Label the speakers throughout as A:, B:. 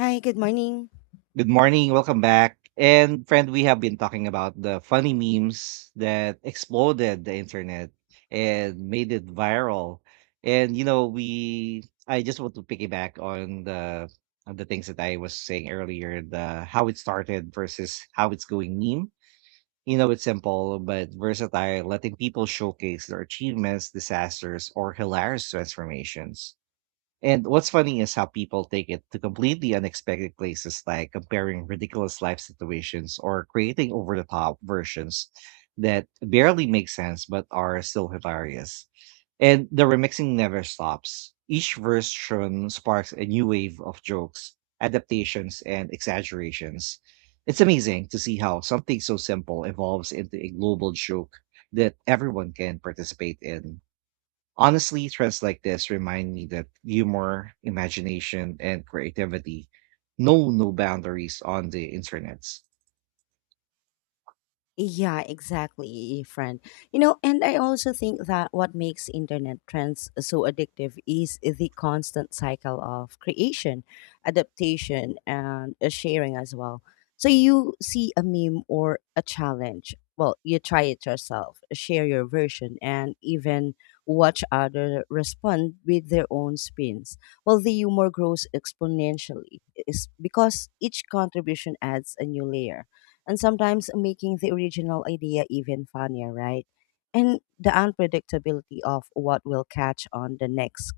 A: Hi, good morning.
B: Good morning, welcome back. And friend, we have been talking about the funny memes that exploded the internet and made it viral. And you know, we I just want to piggyback on the things that I was saying earlier, the how it started versus how it's going meme. You know, it's simple but versatile, letting people showcase their achievements, disasters, or hilarious transformations. And what's funny is how people take it to completely unexpected places, like comparing ridiculous life situations or creating over the top versions that barely make sense but are still hilarious. And the remixing never stops. Each version sparks a new wave of jokes, adaptations, and exaggerations. It's amazing to see how something so simple evolves into a global joke that everyone can participate in. Honestly, trends like this remind me that humor, imagination, and creativity know no boundaries on the internet.
A: Yeah, exactly, friend. You know, and I also think that what makes internet trends so addictive is the constant cycle of creation, adaptation, and sharing as well. So you see a meme or a challenge. Well, you try it yourself, share your version, and even watch other respond with their own spins. Well, the humor grows exponentially is because each contribution adds a new layer and sometimes making the original idea even funnier, right? And the unpredictability of what will catch on the next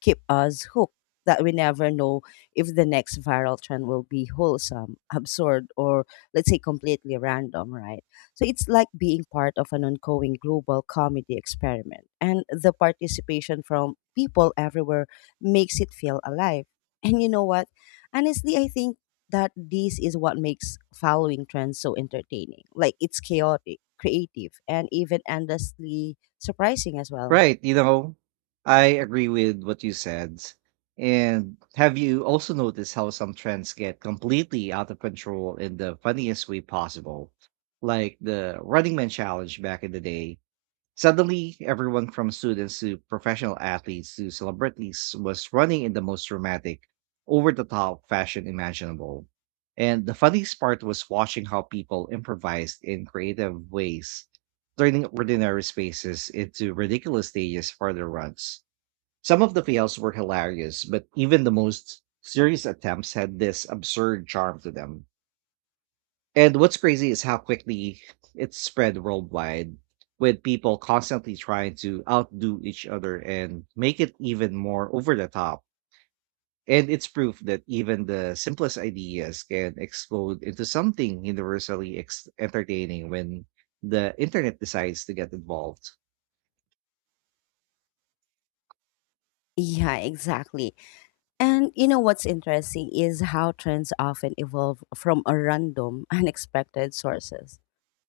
A: keep us hooked that we never know if the next viral trend will be wholesome, absurd, or let's say completely random, right? So it's like being part of an ongoing global comedy experiment. And the participation from people everywhere makes it feel alive. And you know what? Honestly, I think that this is what makes following trends so entertaining. Like it's chaotic, creative, and even endlessly surprising as well.
B: Right, you know, I agree with what you said. And have you also noticed how some trends get completely out of control in the funniest way possible? Like the Running Man challenge back in the day. Suddenly, everyone from students to professional athletes to celebrities was running in the most dramatic, over the top fashion imaginable. And the funniest part was watching how people improvised in creative ways, turning ordinary spaces into ridiculous stages for their runs. Some of the fails were hilarious, but even the most serious attempts had this absurd charm to them. And what's crazy is how quickly it's spread worldwide, with people constantly trying to outdo each other and make it even more over the top. And it's proof that even the simplest ideas can explode into something entertaining when the internet decides to get involved.
A: Yeah, exactly. And you know what's interesting is how trends often evolve from a random, unexpected sources.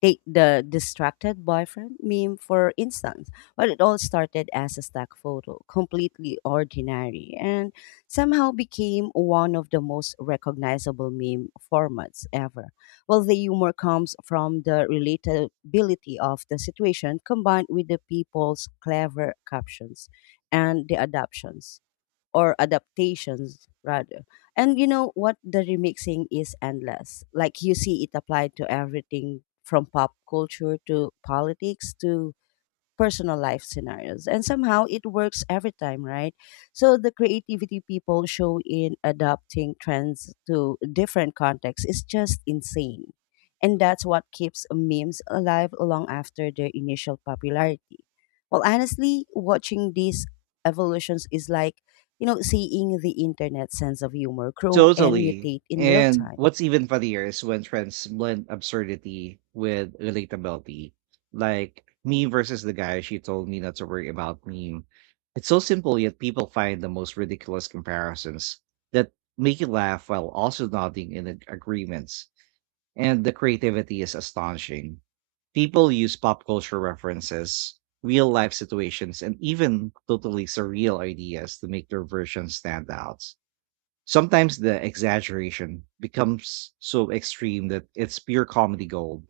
A: Take the distracted boyfriend meme, for instance. Well, it all started as a stock photo, completely ordinary, and somehow became one of the most recognizable meme formats ever. Well, the humor comes from the relatability of the situation combined with the people's clever captions and the adaptations or adaptations rather. And you know what? The remixing is endless. Like you see it applied to everything from pop culture to politics to personal life scenarios, and somehow it works every time, right? So the creativity people show in adapting trends to different contexts is just insane, and that's what keeps memes alive long after their initial popularity. Well, honestly, watching these evolutions is like, you know, seeing the internet sense of humor grow and
B: Totally.
A: mutate in real
B: And
A: time.
B: what's even funnier is when friends blend absurdity with relatability, like me versus the guy she told me not to worry about meme. It's so simple, yet people find the most ridiculous comparisons that make you laugh while also nodding in agreements. And the creativity is astonishing. People use pop culture references, real life situations, and even totally surreal ideas to make their versions stand out. Sometimes the exaggeration becomes so extreme that it's pure comedy gold,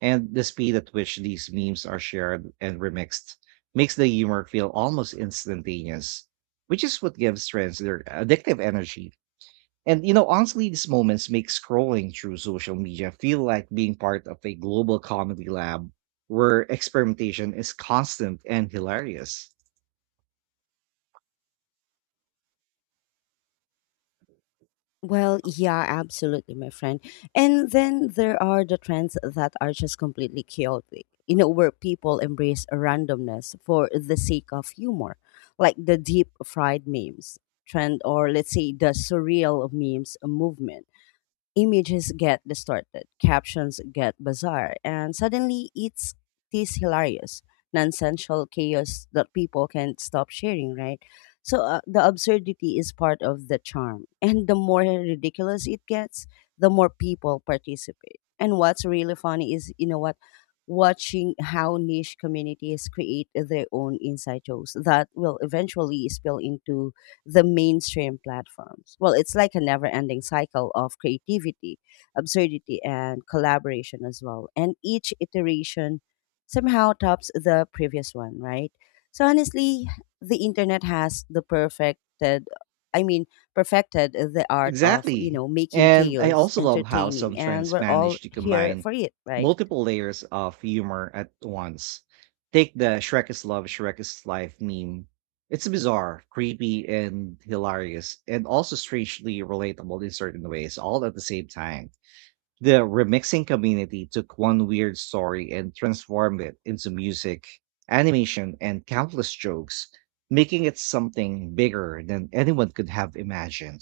B: and the speed at which these memes are shared and remixed makes the humor feel almost instantaneous, which is what gives trends their addictive energy. And you know, honestly, these moments make scrolling through social media feel like being part of a global comedy lab where experimentation is constant and hilarious.
A: Well, yeah, absolutely, my friend. And then there are the trends that are just completely chaotic, you know, where people embrace randomness for the sake of humor, like the deep fried memes trend, or let's say the surreal memes movement. Images get distorted, captions get bizarre, and suddenly it's this hilarious, nonsensical chaos that people can't stop sharing, right? So the absurdity is part of the charm. And the more ridiculous it gets, the more people participate. And what's really funny is, you know what, watching how niche communities create their own inside jokes that will eventually spill into the mainstream platforms. Well, it's like a never ending cycle of creativity, absurdity, and collaboration as well. And each iteration somehow tops the previous one, right? So, honestly, the internet has the perfected, I mean, perfected the art of, you
B: Exactly.
A: know, making
B: And I
A: chaos
B: also love how
A: entertaining.
B: some
A: And
B: trends
A: we're all
B: manage to
A: here
B: combine
A: for it, right?
B: multiple layers of humor at once. Take the Shrek is Love, Shrek is Life meme. It's bizarre, creepy, and hilarious, and also strangely relatable in certain ways, all at the same time. The remixing community took one weird story and transformed it into music, animation, and countless jokes, making it something bigger than anyone could have imagined.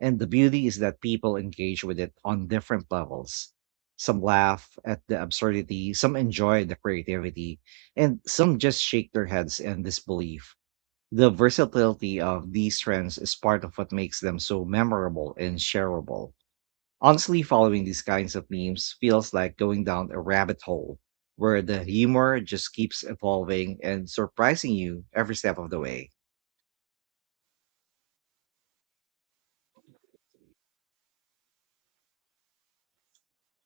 B: And the beauty is that people engage with it on different levels. Some laugh at the absurdity, some enjoy the creativity, and some just shake their heads in disbelief. The versatility of these trends is part of what makes them so memorable and shareable. Honestly, following these kinds of memes feels like going down a rabbit hole where the humor just keeps evolving and surprising you every step of the way.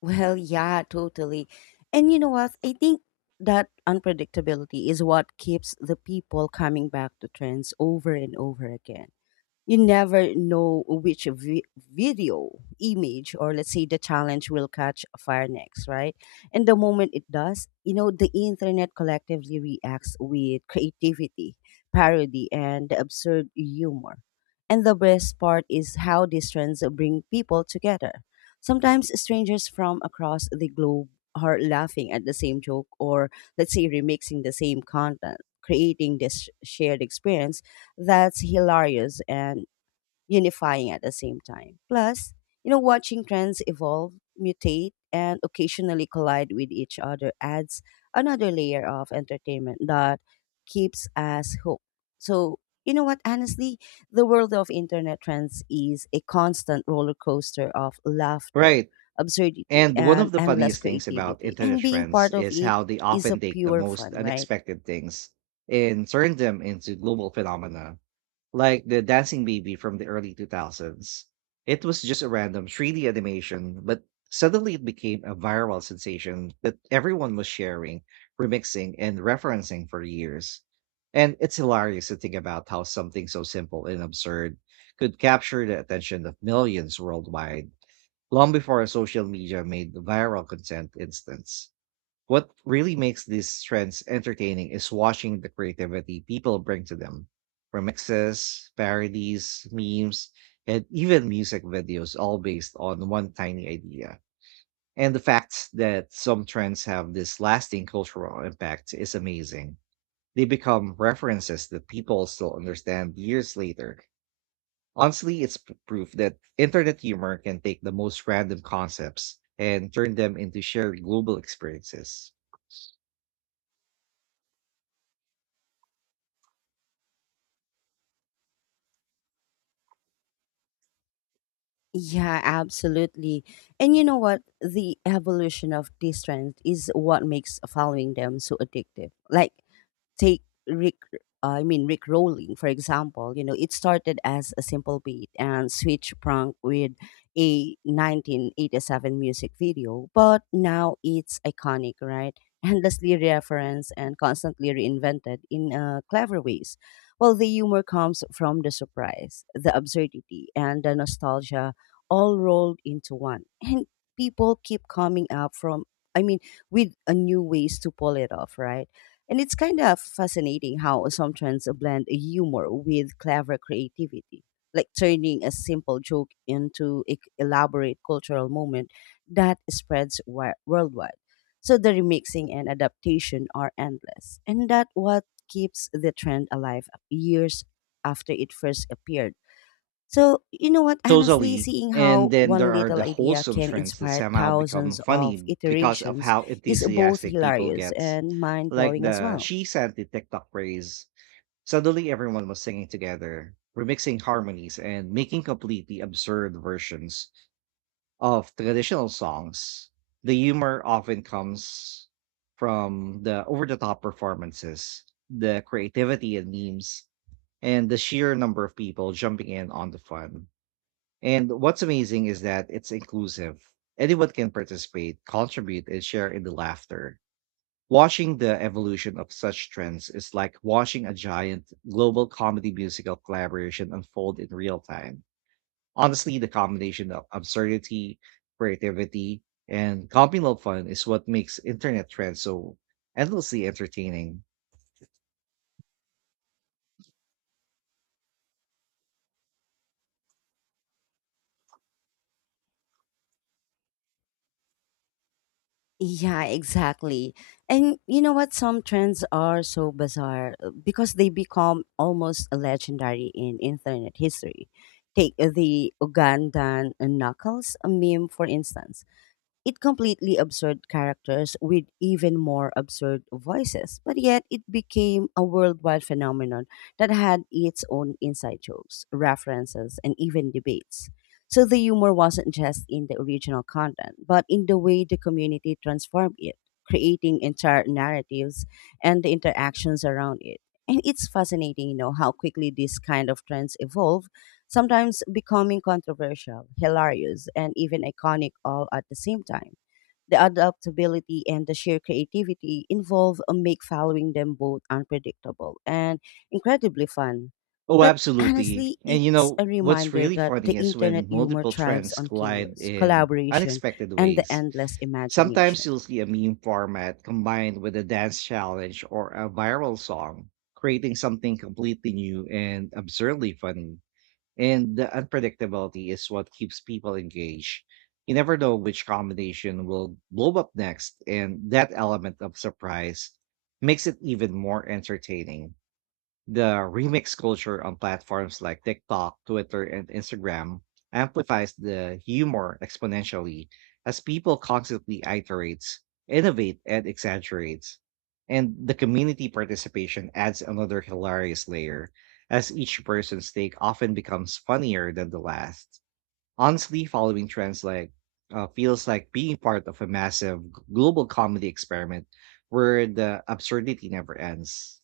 A: Well, yeah, totally. And you know what? I think that unpredictability is what keeps the people coming back to trends over and over again. You never know which video, image, or let's say the challenge will catch fire next, right? And the moment it does, you know, the internet collectively reacts with creativity, parody, and absurd humor. And the best part is how these trends bring people together. Sometimes strangers from across the globe are laughing at the same joke or, let's say, remixing the same content, creating this shared experience that's hilarious and unifying at the same time. Plus, you know, watching trends evolve, mutate, and occasionally collide with each other adds another layer of entertainment that keeps us hooked. So, you know what, honestly, the world of internet trends is a constant roller coaster of laughter,
B: Right.
A: absurdity,
B: And one of
A: and
B: the
A: endless
B: funniest things about
A: creativity.
B: internet
A: And being
B: trends
A: part of
B: is
A: it
B: how they
A: is a
B: often take the
A: pure
B: most
A: fun, right?
B: unexpected things and turn them into global phenomena. Like the Dancing Baby from the early 2000s. It was just a random 3D animation, but suddenly it became a viral sensation that everyone was sharing, remixing, and referencing for years. And it's hilarious to think about how something so simple and absurd could capture the attention of millions worldwide long before social media made viral content instants. What really makes these trends entertaining is watching the creativity people bring to them. Remixes, parodies, memes, and even music videos, all based on one tiny idea. And the fact that some trends have this lasting cultural impact is amazing. They become references that people still understand years later. Honestly, it's proof that internet humor can take the most random concepts and turn them into shared global experiences.
A: Yeah, absolutely. And you know what? The evolution of these trends is what makes following them so addictive. Like, take Rick, I mean Rick Rolling, for example. You know, it started as a simple beat and switch prank with a 1987 music video, but now it's iconic, right? Endlessly referenced and constantly reinvented in clever ways. Well, the humor comes from the surprise, the absurdity, and the nostalgia all rolled into one. And people keep coming up from, I mean, with a new ways to pull it off, right? And it's kind of fascinating how assumptions blend humor with clever creativity, like turning a simple joke into an elaborate cultural moment that spreads worldwide. So the remixing and adaptation are endless, and that what keeps the trend alive years after it first appeared. So, you know what, honestly,
B: Totally.
A: seeing
B: And
A: how
B: then
A: one
B: there are
A: little
B: the
A: idea
B: wholesome
A: can
B: trends that
A: inspire
B: somehow become
A: thousands of
B: funny because of
A: iterations
B: how
A: is both
B: enthusiastic people
A: hilarious
B: get.
A: and mind
B: Like
A: blowing as
B: the
A: well.
B: She Santi TikTok craze. Suddenly everyone was singing together, remixing harmonies and making completely absurd versions of traditional songs. The humor often comes from the over the top performances, the creativity and memes, and the sheer number of people jumping in on the fun. And what's amazing is that it's inclusive. Anyone can participate, contribute, and share in the laughter. Watching the evolution of such trends is like watching a giant global comedy musical collaboration unfold in real time. Honestly, the combination of absurdity, creativity, and communal fun is what makes internet trends so endlessly entertaining.
A: Yeah, exactly. And you know what? Some trends are so bizarre because they become almost legendary in internet history. Take the Ugandan knuckles meme, for instance. It completely absurd characters with even more absurd voices, but yet it became a worldwide phenomenon that had its own inside jokes, references, and even debates. So the humor wasn't just in the original content, but in the way the community transformed it, creating entire narratives and the interactions around it. And it's fascinating, you know, how quickly these kind of trends evolve, sometimes becoming controversial, hilarious, and even iconic all at the same time. The adaptability and the sheer creativity involved make following them both unpredictable and incredibly fun.
B: Oh,
A: But
B: absolutely.
A: honestly,
B: And you
A: it's
B: know,
A: a
B: what's
A: reminder
B: really
A: that the
B: funny is
A: internet
B: when
A: humor
B: multiple
A: thrives
B: trends
A: on
B: collide
A: chaos,
B: in
A: collaboration,
B: unexpected
A: and the
B: ways.
A: endless
B: Sometimes
A: imagination.
B: you'll see a meme format combined with a dance challenge or a viral song, creating something completely new and absurdly funny. And the unpredictability is what keeps people engaged. You never know which combination will blow up next, and that element of surprise makes it even more entertaining. The remix culture on platforms like TikTok, Twitter, and Instagram amplifies the humor exponentially as people constantly iterates, innovate, and exaggerates. And the community participation adds another hilarious layer, as each person's take often becomes funnier than the last. Honestly, following trends like feels like being part of a massive global comedy experiment where the absurdity never ends.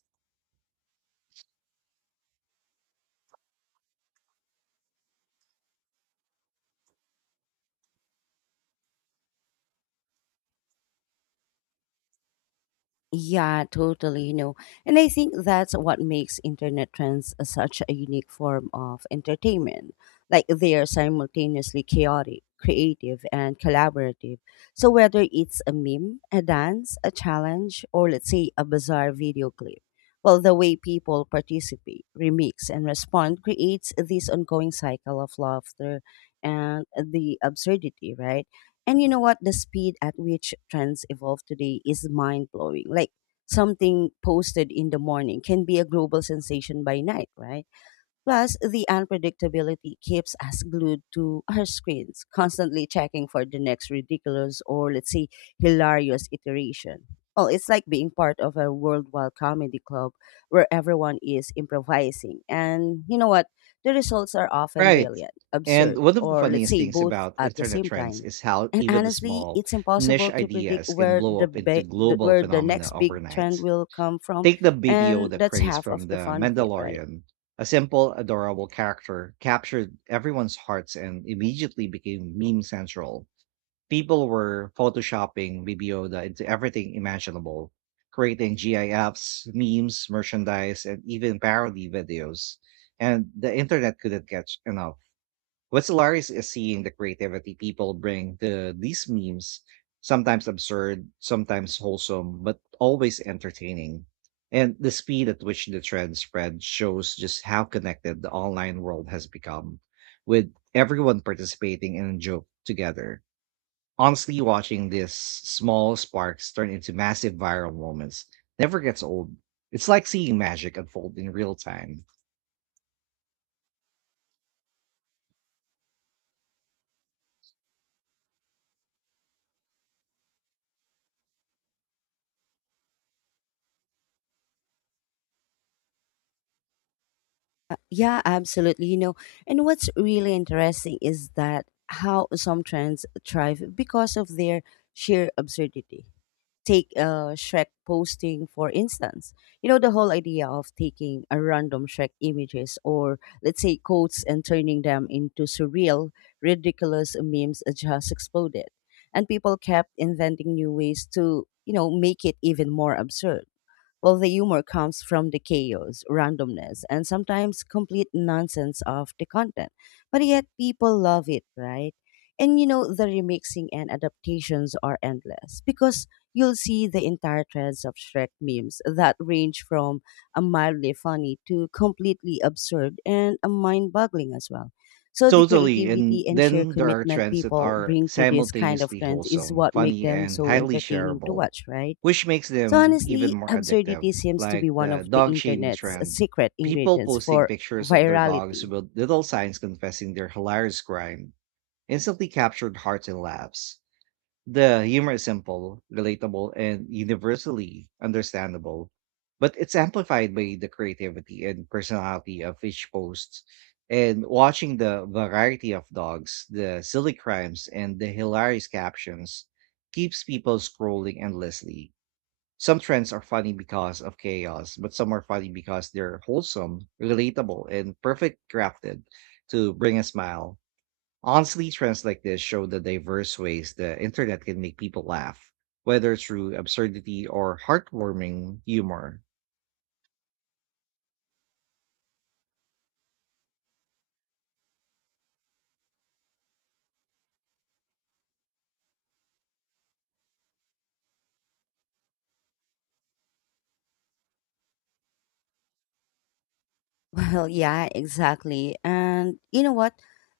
A: Yeah, totally, you know. And I think that's what makes internet trends such a unique form of entertainment. Like they are simultaneously chaotic, creative, and collaborative. So whether it's a meme, a dance, a challenge, or let's say a bizarre video clip, well, the way people participate, remix, and respond creates this ongoing cycle of laughter and the absurdity, right? And you know what? The speed at which trends evolve today is mind blowing. Like something posted in the morning can be a global sensation by night, right? Plus, the unpredictability keeps us glued to our screens, constantly checking for the next ridiculous or, let's say, hilarious iteration. Well, it's like being part of a worldwide comedy club where everyone is improvising. And you know what? The results are often
B: Right.
A: brilliant,
B: And
A: absurd,
B: one of the
A: or let's
B: funniest
A: say
B: things
A: both
B: about
A: at the
B: internet
A: same
B: trends
A: time.
B: is how
A: And
B: even the
A: honestly,
B: small
A: it's
B: niche
A: impossible to predict
B: ideas can
A: where
B: blow
A: the,
B: up into
A: be- the
B: global
A: where the
B: phenomena
A: next big trend
B: overnight.
A: will come from,
B: Take the Baby
A: and
B: Yoda
A: that's
B: craze
A: half of
B: from
A: the
B: The
A: fun of it, right?
B: Mandalorian. A simple, adorable character captured everyone's hearts and immediately became meme central. People were photoshopping Baby Yoda into everything imaginable, creating GIFs, memes, merchandise, and even parody videos. And the internet couldn't catch enough. What's hilarious is seeing the creativity people bring to these memes, sometimes absurd, sometimes wholesome, but always entertaining. And the speed at which the trend spread shows just how connected the online world has become, with everyone participating in a joke together. Honestly, watching these small sparks turn into massive viral moments never gets old. It's like seeing magic unfold in real time.
A: Yeah, absolutely. You know, and what's really interesting is that how some trends thrive because of their sheer absurdity. Take Shrek posting, for instance. You know, the whole idea of taking a random Shrek images or, let's say, quotes and turning them into surreal, ridiculous memes just exploded. And people kept inventing new ways to, you know, make it even more absurd. Well, the humor comes from the chaos, randomness, and sometimes complete nonsense of the content. But yet people love it, right? And you know, the remixing and adaptations are endless because you'll see the entire threads of Shrek memes that range from a mildly funny to completely absurd and mind boggling as well. So the
B: Totally.
A: creativity
B: And
A: and sheer
B: then there are
A: commitment
B: trends that
A: people
B: are
A: bring to this kind of
B: simultaneously
A: trends is
B: wholesome,
A: what make
B: funny,
A: them
B: and
A: so
B: highly
A: entertaining to
B: shareable,
A: watch, right?
B: which makes
A: So
B: them even
A: honestly,
B: more addictive.
A: absurdity seems to be
B: Like
A: one
B: the
A: of the
B: dog shaming
A: internet's
B: trend,
A: secret
B: people
A: ingredients
B: posting
A: for
B: pictures of their dogs
A: virality.
B: with little signs confessing their hilarious crime instantly captured hearts and laughs. The humor is simple, relatable, and universally understandable, but it's amplified by the creativity and personality of each host. And watching the variety of dogs, the silly crimes, and the hilarious captions keeps people scrolling endlessly. Some trends are funny because of chaos, but some are funny because they're wholesome, relatable, and perfect crafted to bring a smile. Honestly, trends like this show the diverse ways the internet can make people laugh, whether through absurdity or heartwarming humor.
A: Well, yeah, exactly. And you know what?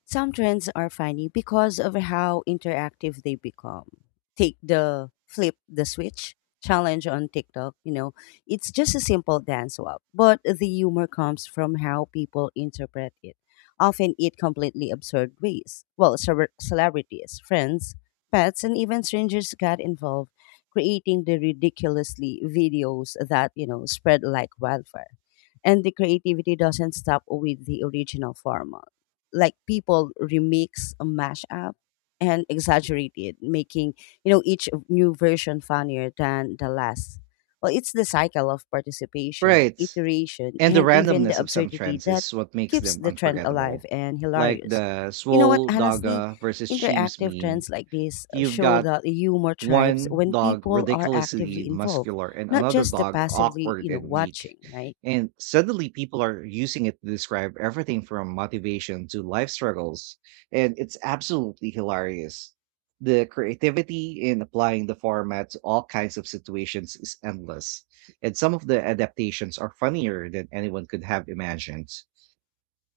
A: Some trends are funny because of how interactive they become. Take the flip the switch challenge on TikTok, you know, it's just a simple dance swap, but the humor comes from how people interpret it, often in completely absurd ways. Well, celebrities, friends, pets, and even strangers got involved, creating the ridiculously videos that, you know, spread like wildfire. And the creativity doesn't stop with the original format. Like people remix, mash up, and exaggerate it, making, you know, each new version funnier than the last. Well, it's the cycle of participation,
B: Right.
A: iteration,
B: And the
A: and even the
B: randomness of some
A: absurdity
B: trends
A: that
B: is what makes
A: keeps
B: them
A: the trend alive
B: unforgettable.
A: and
B: Like
A: hilarious.
B: the
A: You know what?
B: Swole
A: Honestly,
B: Daga versus Sheems
A: interactive
B: meme.
A: trends like this
B: You've
A: show
B: got
A: that humor thrives
B: one
A: when
B: dog
A: people are
B: ridiculously
A: actively involved,
B: muscular and
A: not
B: another
A: just the
B: dog
A: passively,
B: awkward
A: you know,
B: and weak.
A: watching, right?
B: And suddenly people are using it to describe everything from motivation to life struggles. And it's absolutely hilarious. The creativity in applying the format to all kinds of situations is endless. And some of the adaptations are funnier than anyone could have imagined.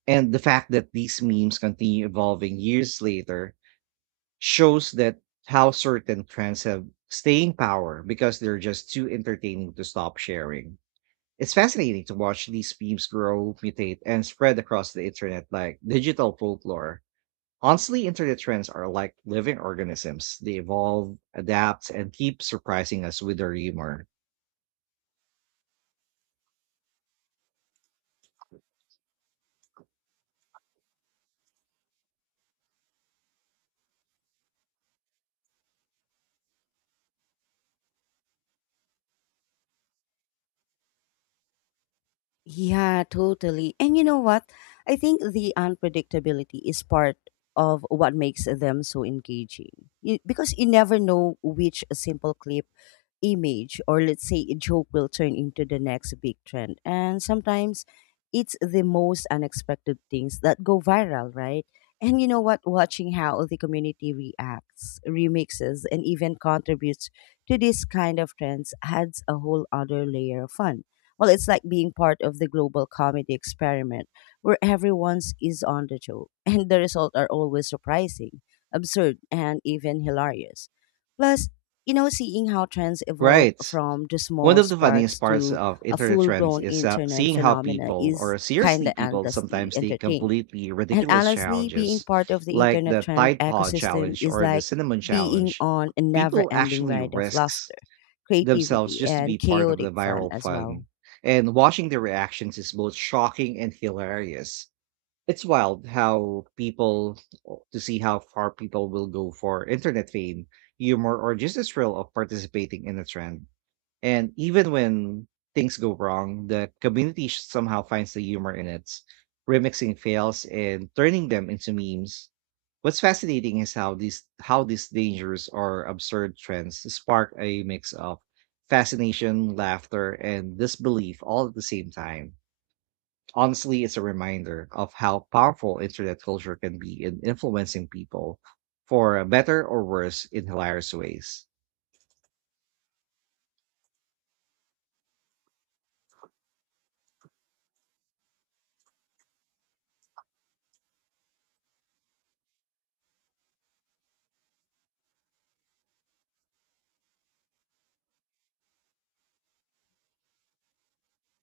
B: And the fact that these memes continue evolving years later shows that how certain trends have staying power because they're just too entertaining to stop sharing. It's fascinating to watch these memes grow, mutate, and spread across the internet like digital folklore. Honestly, internet trends are like living organisms. They evolve, adapt, and keep surprising us with their humor.
A: Yeah, totally. And you know what? I think the unpredictability is part of what makes them so engaging. You, because you never know which simple clip, image, or let's say a joke will turn into the next big trend. And sometimes it's the most unexpected things that go viral, right? And you know what? Watching how the community reacts, remixes, and even contributes to this kind of trends adds a whole other layer of fun. Well, it's like being part of the global comedy experiment where everyone's is on the joke, and the results are always surprising, absurd, and even hilarious. Plus, you know, seeing how trends evolve
B: Right.
A: from the
B: One
A: small
B: of the
A: sparks
B: funniest parts
A: to
B: of
A: a
B: internet
A: full
B: trends
A: blown
B: is
A: internet
B: seeing how
A: phenomena
B: people,
A: is
B: or
A: kind
B: seriously
A: of
B: people,
A: endlessly
B: sometimes take
A: entertaining.
B: completely
A: And
B: ridiculous
A: honestly, being
B: challenges,
A: part of the
B: like
A: internet
B: the
A: trend
B: Tide Pod
A: ecosystem
B: challenge
A: is
B: or the
A: like
B: Cinnamon
A: being
B: challenge.
A: on a never
B: People
A: ending
B: actually
A: ride of
B: risks
A: laughter,
B: themselves
A: creativity,
B: just to be
A: and
B: part of the
A: chaotic fun
B: viral
A: as well.
B: fun, and watching their reactions is both shocking and hilarious. It's wild how people to see how far people will go for internet fame, humor, or just the thrill of participating in a trend. And even when things go wrong, the community somehow finds the humor in it, remixing fails and turning them into memes. What's fascinating is how these dangers or absurd trends spark a mix of fascination, laughter, and disbelief all at the same time. Honestly, it's a reminder of how powerful internet culture can be in influencing people for better or worse in hilarious ways.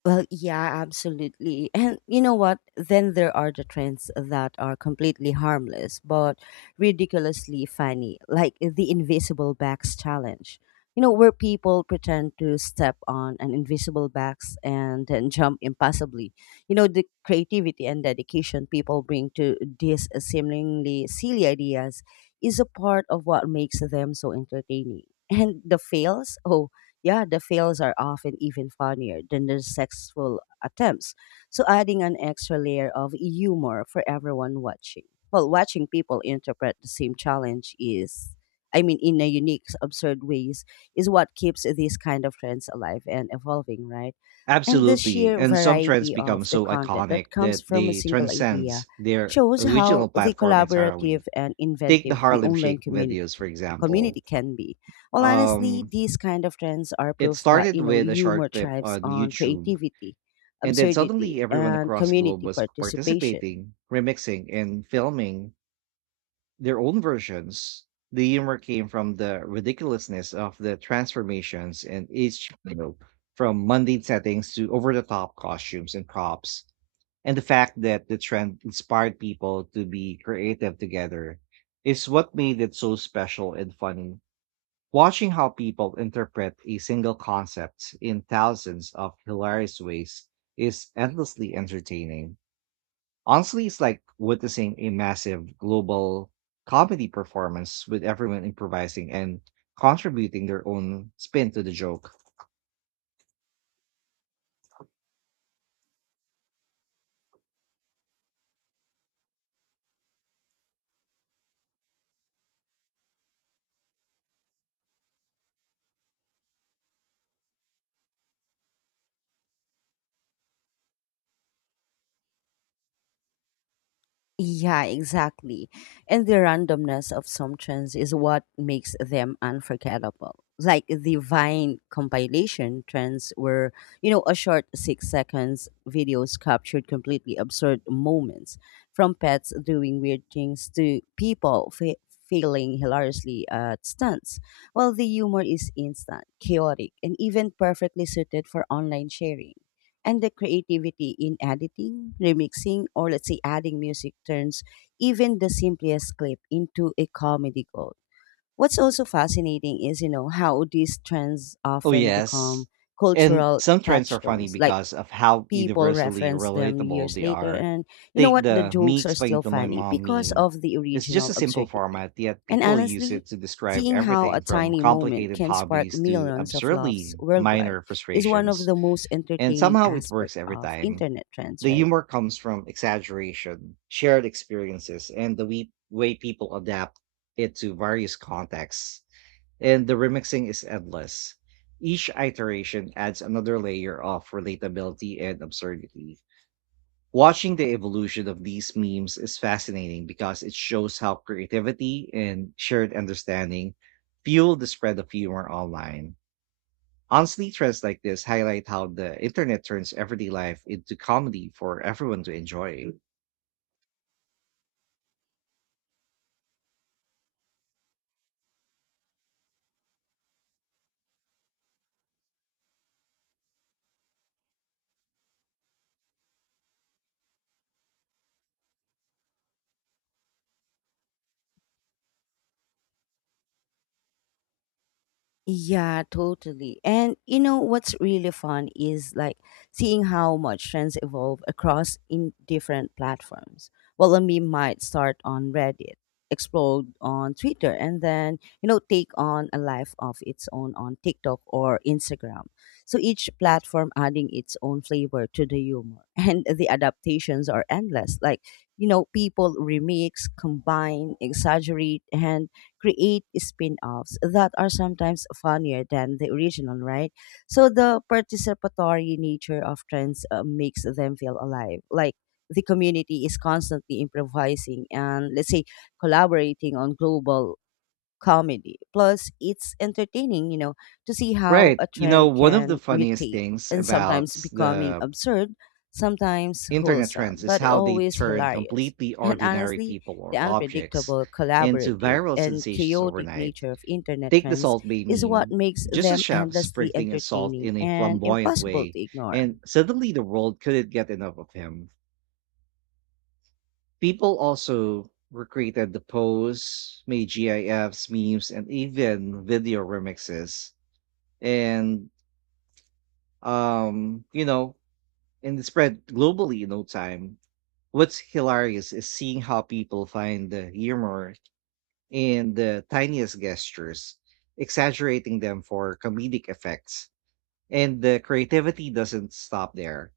A: Well, yeah, absolutely. And you know what? Then there are the trends that are completely harmless but ridiculously funny, like the invisible bags challenge. You know, where people pretend to step on an invisible bags and then jump impossibly. You know, the creativity and dedication people bring to these seemingly silly ideas is a part of what makes them so entertaining. And the fails, oh, yeah, the fails are often even funnier than the successful attempts. So adding an extra layer of humor for everyone watching. Well, watching people interpret the same challenge is, I mean, in a unique, absurd ways, is what keeps these kind of trends alive and evolving, right? And the
B: Absolutely.
A: sheer
B: And some trends
A: variety
B: become
A: of the
B: so
A: content
B: iconic
A: that comes
B: that
A: from a
B: they
A: single idea
B: transcends their
A: shows how
B: original
A: the
B: platform
A: collaborative
B: entirely.
A: and
B: Take the
A: inventive the
B: Harlem
A: online
B: Shake
A: community
B: videos, for
A: community
B: example.
A: can be. Well, honestly,
B: Um,
A: these kind of trends are
B: it
A: proof that,
B: started
A: you know,
B: with a
A: humor
B: short clip
A: thrives
B: on
A: on
B: YouTube,
A: creativity,
B: and then
A: absurdity,
B: suddenly everyone
A: and
B: across the globe
A: community
B: was
A: participation.
B: participating, remixing, and filming their own versions. The humor came from the ridiculousness of the transformations and each you know, from mundane settings to over the top costumes and props. And the fact that the trend inspired people to be creative together is what made it so special and funny. Watching how people interpret a single concept in thousands of hilarious ways is endlessly entertaining. Honestly, it's like witnessing a massive global comedy performance with everyone improvising and contributing their own spin to the joke.
A: Yeah, exactly. And the randomness of some trends is what makes them unforgettable. Like the Vine compilation trends were, a short 6 seconds videos captured completely absurd moments from pets doing weird things to people failing hilariously at stunts. While the humor is instant, chaotic, and even perfectly suited for online sharing. And the creativity in editing, remixing, or let's say adding music turns even the simplest clip into a comedy gold. What's also fascinating is, how these trends
B: Oh,
A: often
B: yes.
A: become
B: And
A: cultural
B: some trends are funny
A: touchstones. Like
B: because of how
A: people
B: universally
A: reference them
B: relatable
A: years
B: they
A: later
B: are.
A: and you know
B: Take
A: what, the
B: the me
A: jokes are
B: explaining
A: still
B: to my
A: funny
B: mom
A: because
B: meme.
A: of the
B: It's just
A: original
B: a simple
A: absurdity.
B: format, yet
A: And
B: people use
A: honestly,
B: it to describe
A: seeing how a
B: everything from
A: tiny moment
B: complicated
A: can spark
B: hobbies to
A: millions of laughs
B: absurdly
A: worldwide
B: minor
A: is one of
B: frustrations.
A: the most
B: And
A: entertaining
B: somehow it works
A: aspects
B: every
A: of
B: time.
A: internet trends,
B: The
A: right?
B: humor comes from exaggeration, shared experiences, and the way people adapt it to various contexts, and the remixing is endless. Each iteration adds another layer of relatability and absurdity. Watching the evolution of these memes is fascinating because it shows how creativity and shared understanding fuel the spread of humor online. Honestly, trends like this highlight how the internet turns everyday life into comedy for everyone to enjoy.
A: Yeah, totally. And you know what's really fun is like seeing how much trends evolve across in different platforms. Well, a meme might start on Reddit, explode on Twitter, and then you know take on a life of its own on TikTok or Instagram. So each platform adding its own flavor to the humor, and the adaptations are endless. Like you know, people remix, combine, exaggerate, and create spin-offs that are sometimes funnier than the original, right? So the participatory nature of trends makes them feel alive. Like the community is constantly improvising and let's say collaborating on global comedy. Plus, it's entertaining, to see how
B: Right.
A: a
B: You know,
A: trend
B: one of the
A: can
B: funniest
A: mutate
B: things
A: and
B: about
A: sometimes becoming
B: the
A: absurd, sometimes
B: internet
A: wholesome,
B: trends is
A: but
B: how they
A: always
B: turn
A: hilarious.
B: completely
A: And
B: ordinary
A: honestly,
B: people
A: the
B: or objects
A: unpredictable,
B: into
A: collaborative,
B: viral
A: and
B: sensations
A: chaotic
B: overnight.
A: nature of internet
B: Take the
A: trends
B: Salt Bay
A: is what
B: meme,
A: makes
B: just a
A: them
B: chef
A: endlessly
B: sprinkling his salt
A: entertaining
B: in a
A: and
B: flamboyant
A: impossible
B: way,
A: to ignore.
B: and suddenly the world couldn't get enough of him. People also recreated the pose, made GIFs, memes, and even video remixes. And um, you know, and it spread globally in no time. What's hilarious is seeing how people find the humor in the tiniest gestures, exaggerating them for comedic effects. And the creativity doesn't stop there.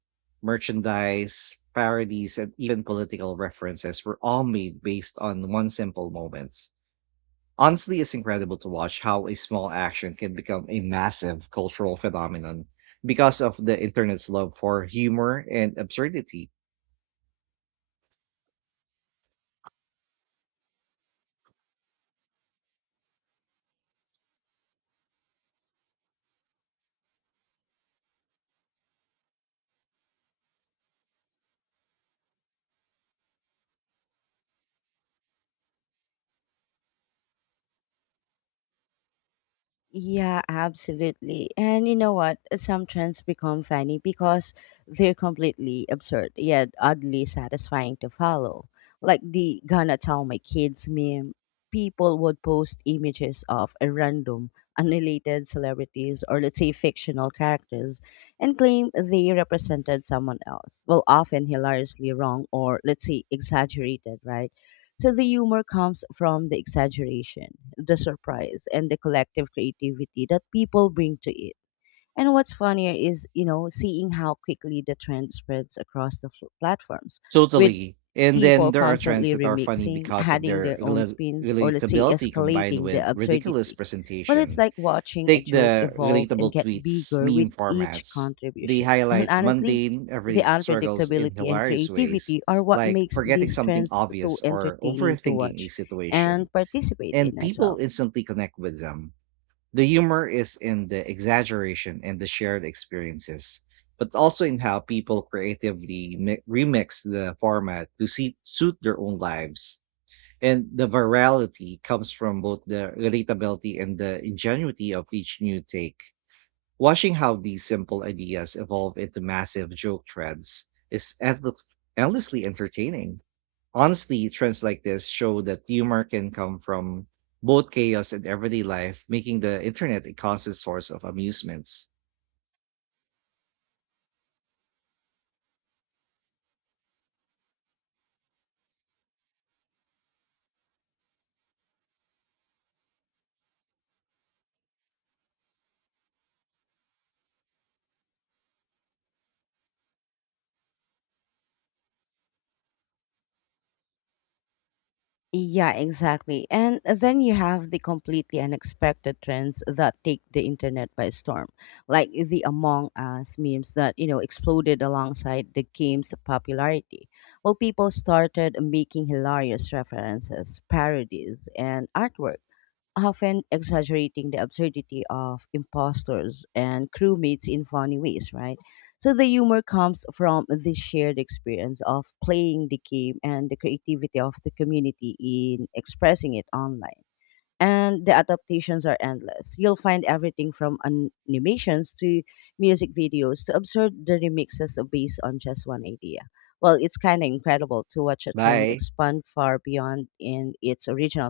B: Merchandise, parodies, and even political references were all made based on one simple moments. Honestly, it's incredible to watch how a small action can become a massive cultural phenomenon because of the internet's love for humor and absurdity.
A: Yeah, absolutely. And you know what? Some trends become funny because they're completely absurd, yet oddly satisfying to follow. Like the gonna tell my kids meme, people would post images of a random, unrelated celebrities or let's say fictional characters and claim they represented someone else. Well, often hilariously wrong or let's say exaggerated, right? So the humor comes from the exaggeration, the surprise, and the collective creativity that people bring to it. And what's funnier is, seeing how quickly the trend spreads across the platforms with
B: Totally. And then
A: people
B: there are trends
A: constantly
B: that are funny
A: remixing,
B: because of
A: adding
B: their
A: their own spins, or let's say
B: relatability combined
A: escalating the
B: with ridiculous
A: absurdity. Well, it's
B: presentation.
A: like watching a
B: Take
A: joke
B: the
A: evolve and
B: relatable
A: get
B: tweets,
A: bigger
B: meme
A: with each
B: formats. They
A: contribution. And
B: highlight
A: honestly,
B: mundane,
A: the
B: everyday struggles in
A: unpredictability and
B: hilarious ways,
A: creativity are what
B: like
A: makes
B: forgetting
A: these
B: something
A: trends so
B: obvious or
A: entertaining to
B: overthinking a
A: watch
B: situation.
A: and participate in
B: And
A: as
B: people
A: well.
B: instantly connect with them. The humor is in the exaggeration and the shared experiences, but also in how people creatively remix the format to suit their own lives. And the virality comes from both the relatability and the ingenuity of each new take. Watching how these simple ideas evolve into massive joke threads is endlessly entertaining. Honestly, trends like this show that humor can come from both chaos and everyday life, making the internet a constant source of amusements.
A: Yeah, exactly. And then you have the completely unexpected trends that take the internet by storm, like the Among Us memes that, exploded alongside the game's popularity. Well, people started making hilarious references, parodies, and artwork, often exaggerating the absurdity of imposters and crewmates in funny ways, right? So the humor comes from the shared experience of playing the game and the creativity of the community in expressing it online, and the adaptations are endless. You'll find everything from animations to music videos to absurd dirty mixes based on just one idea. Well, it's kind of incredible to watch a trend
B: Bye.
A: expand far beyond in its original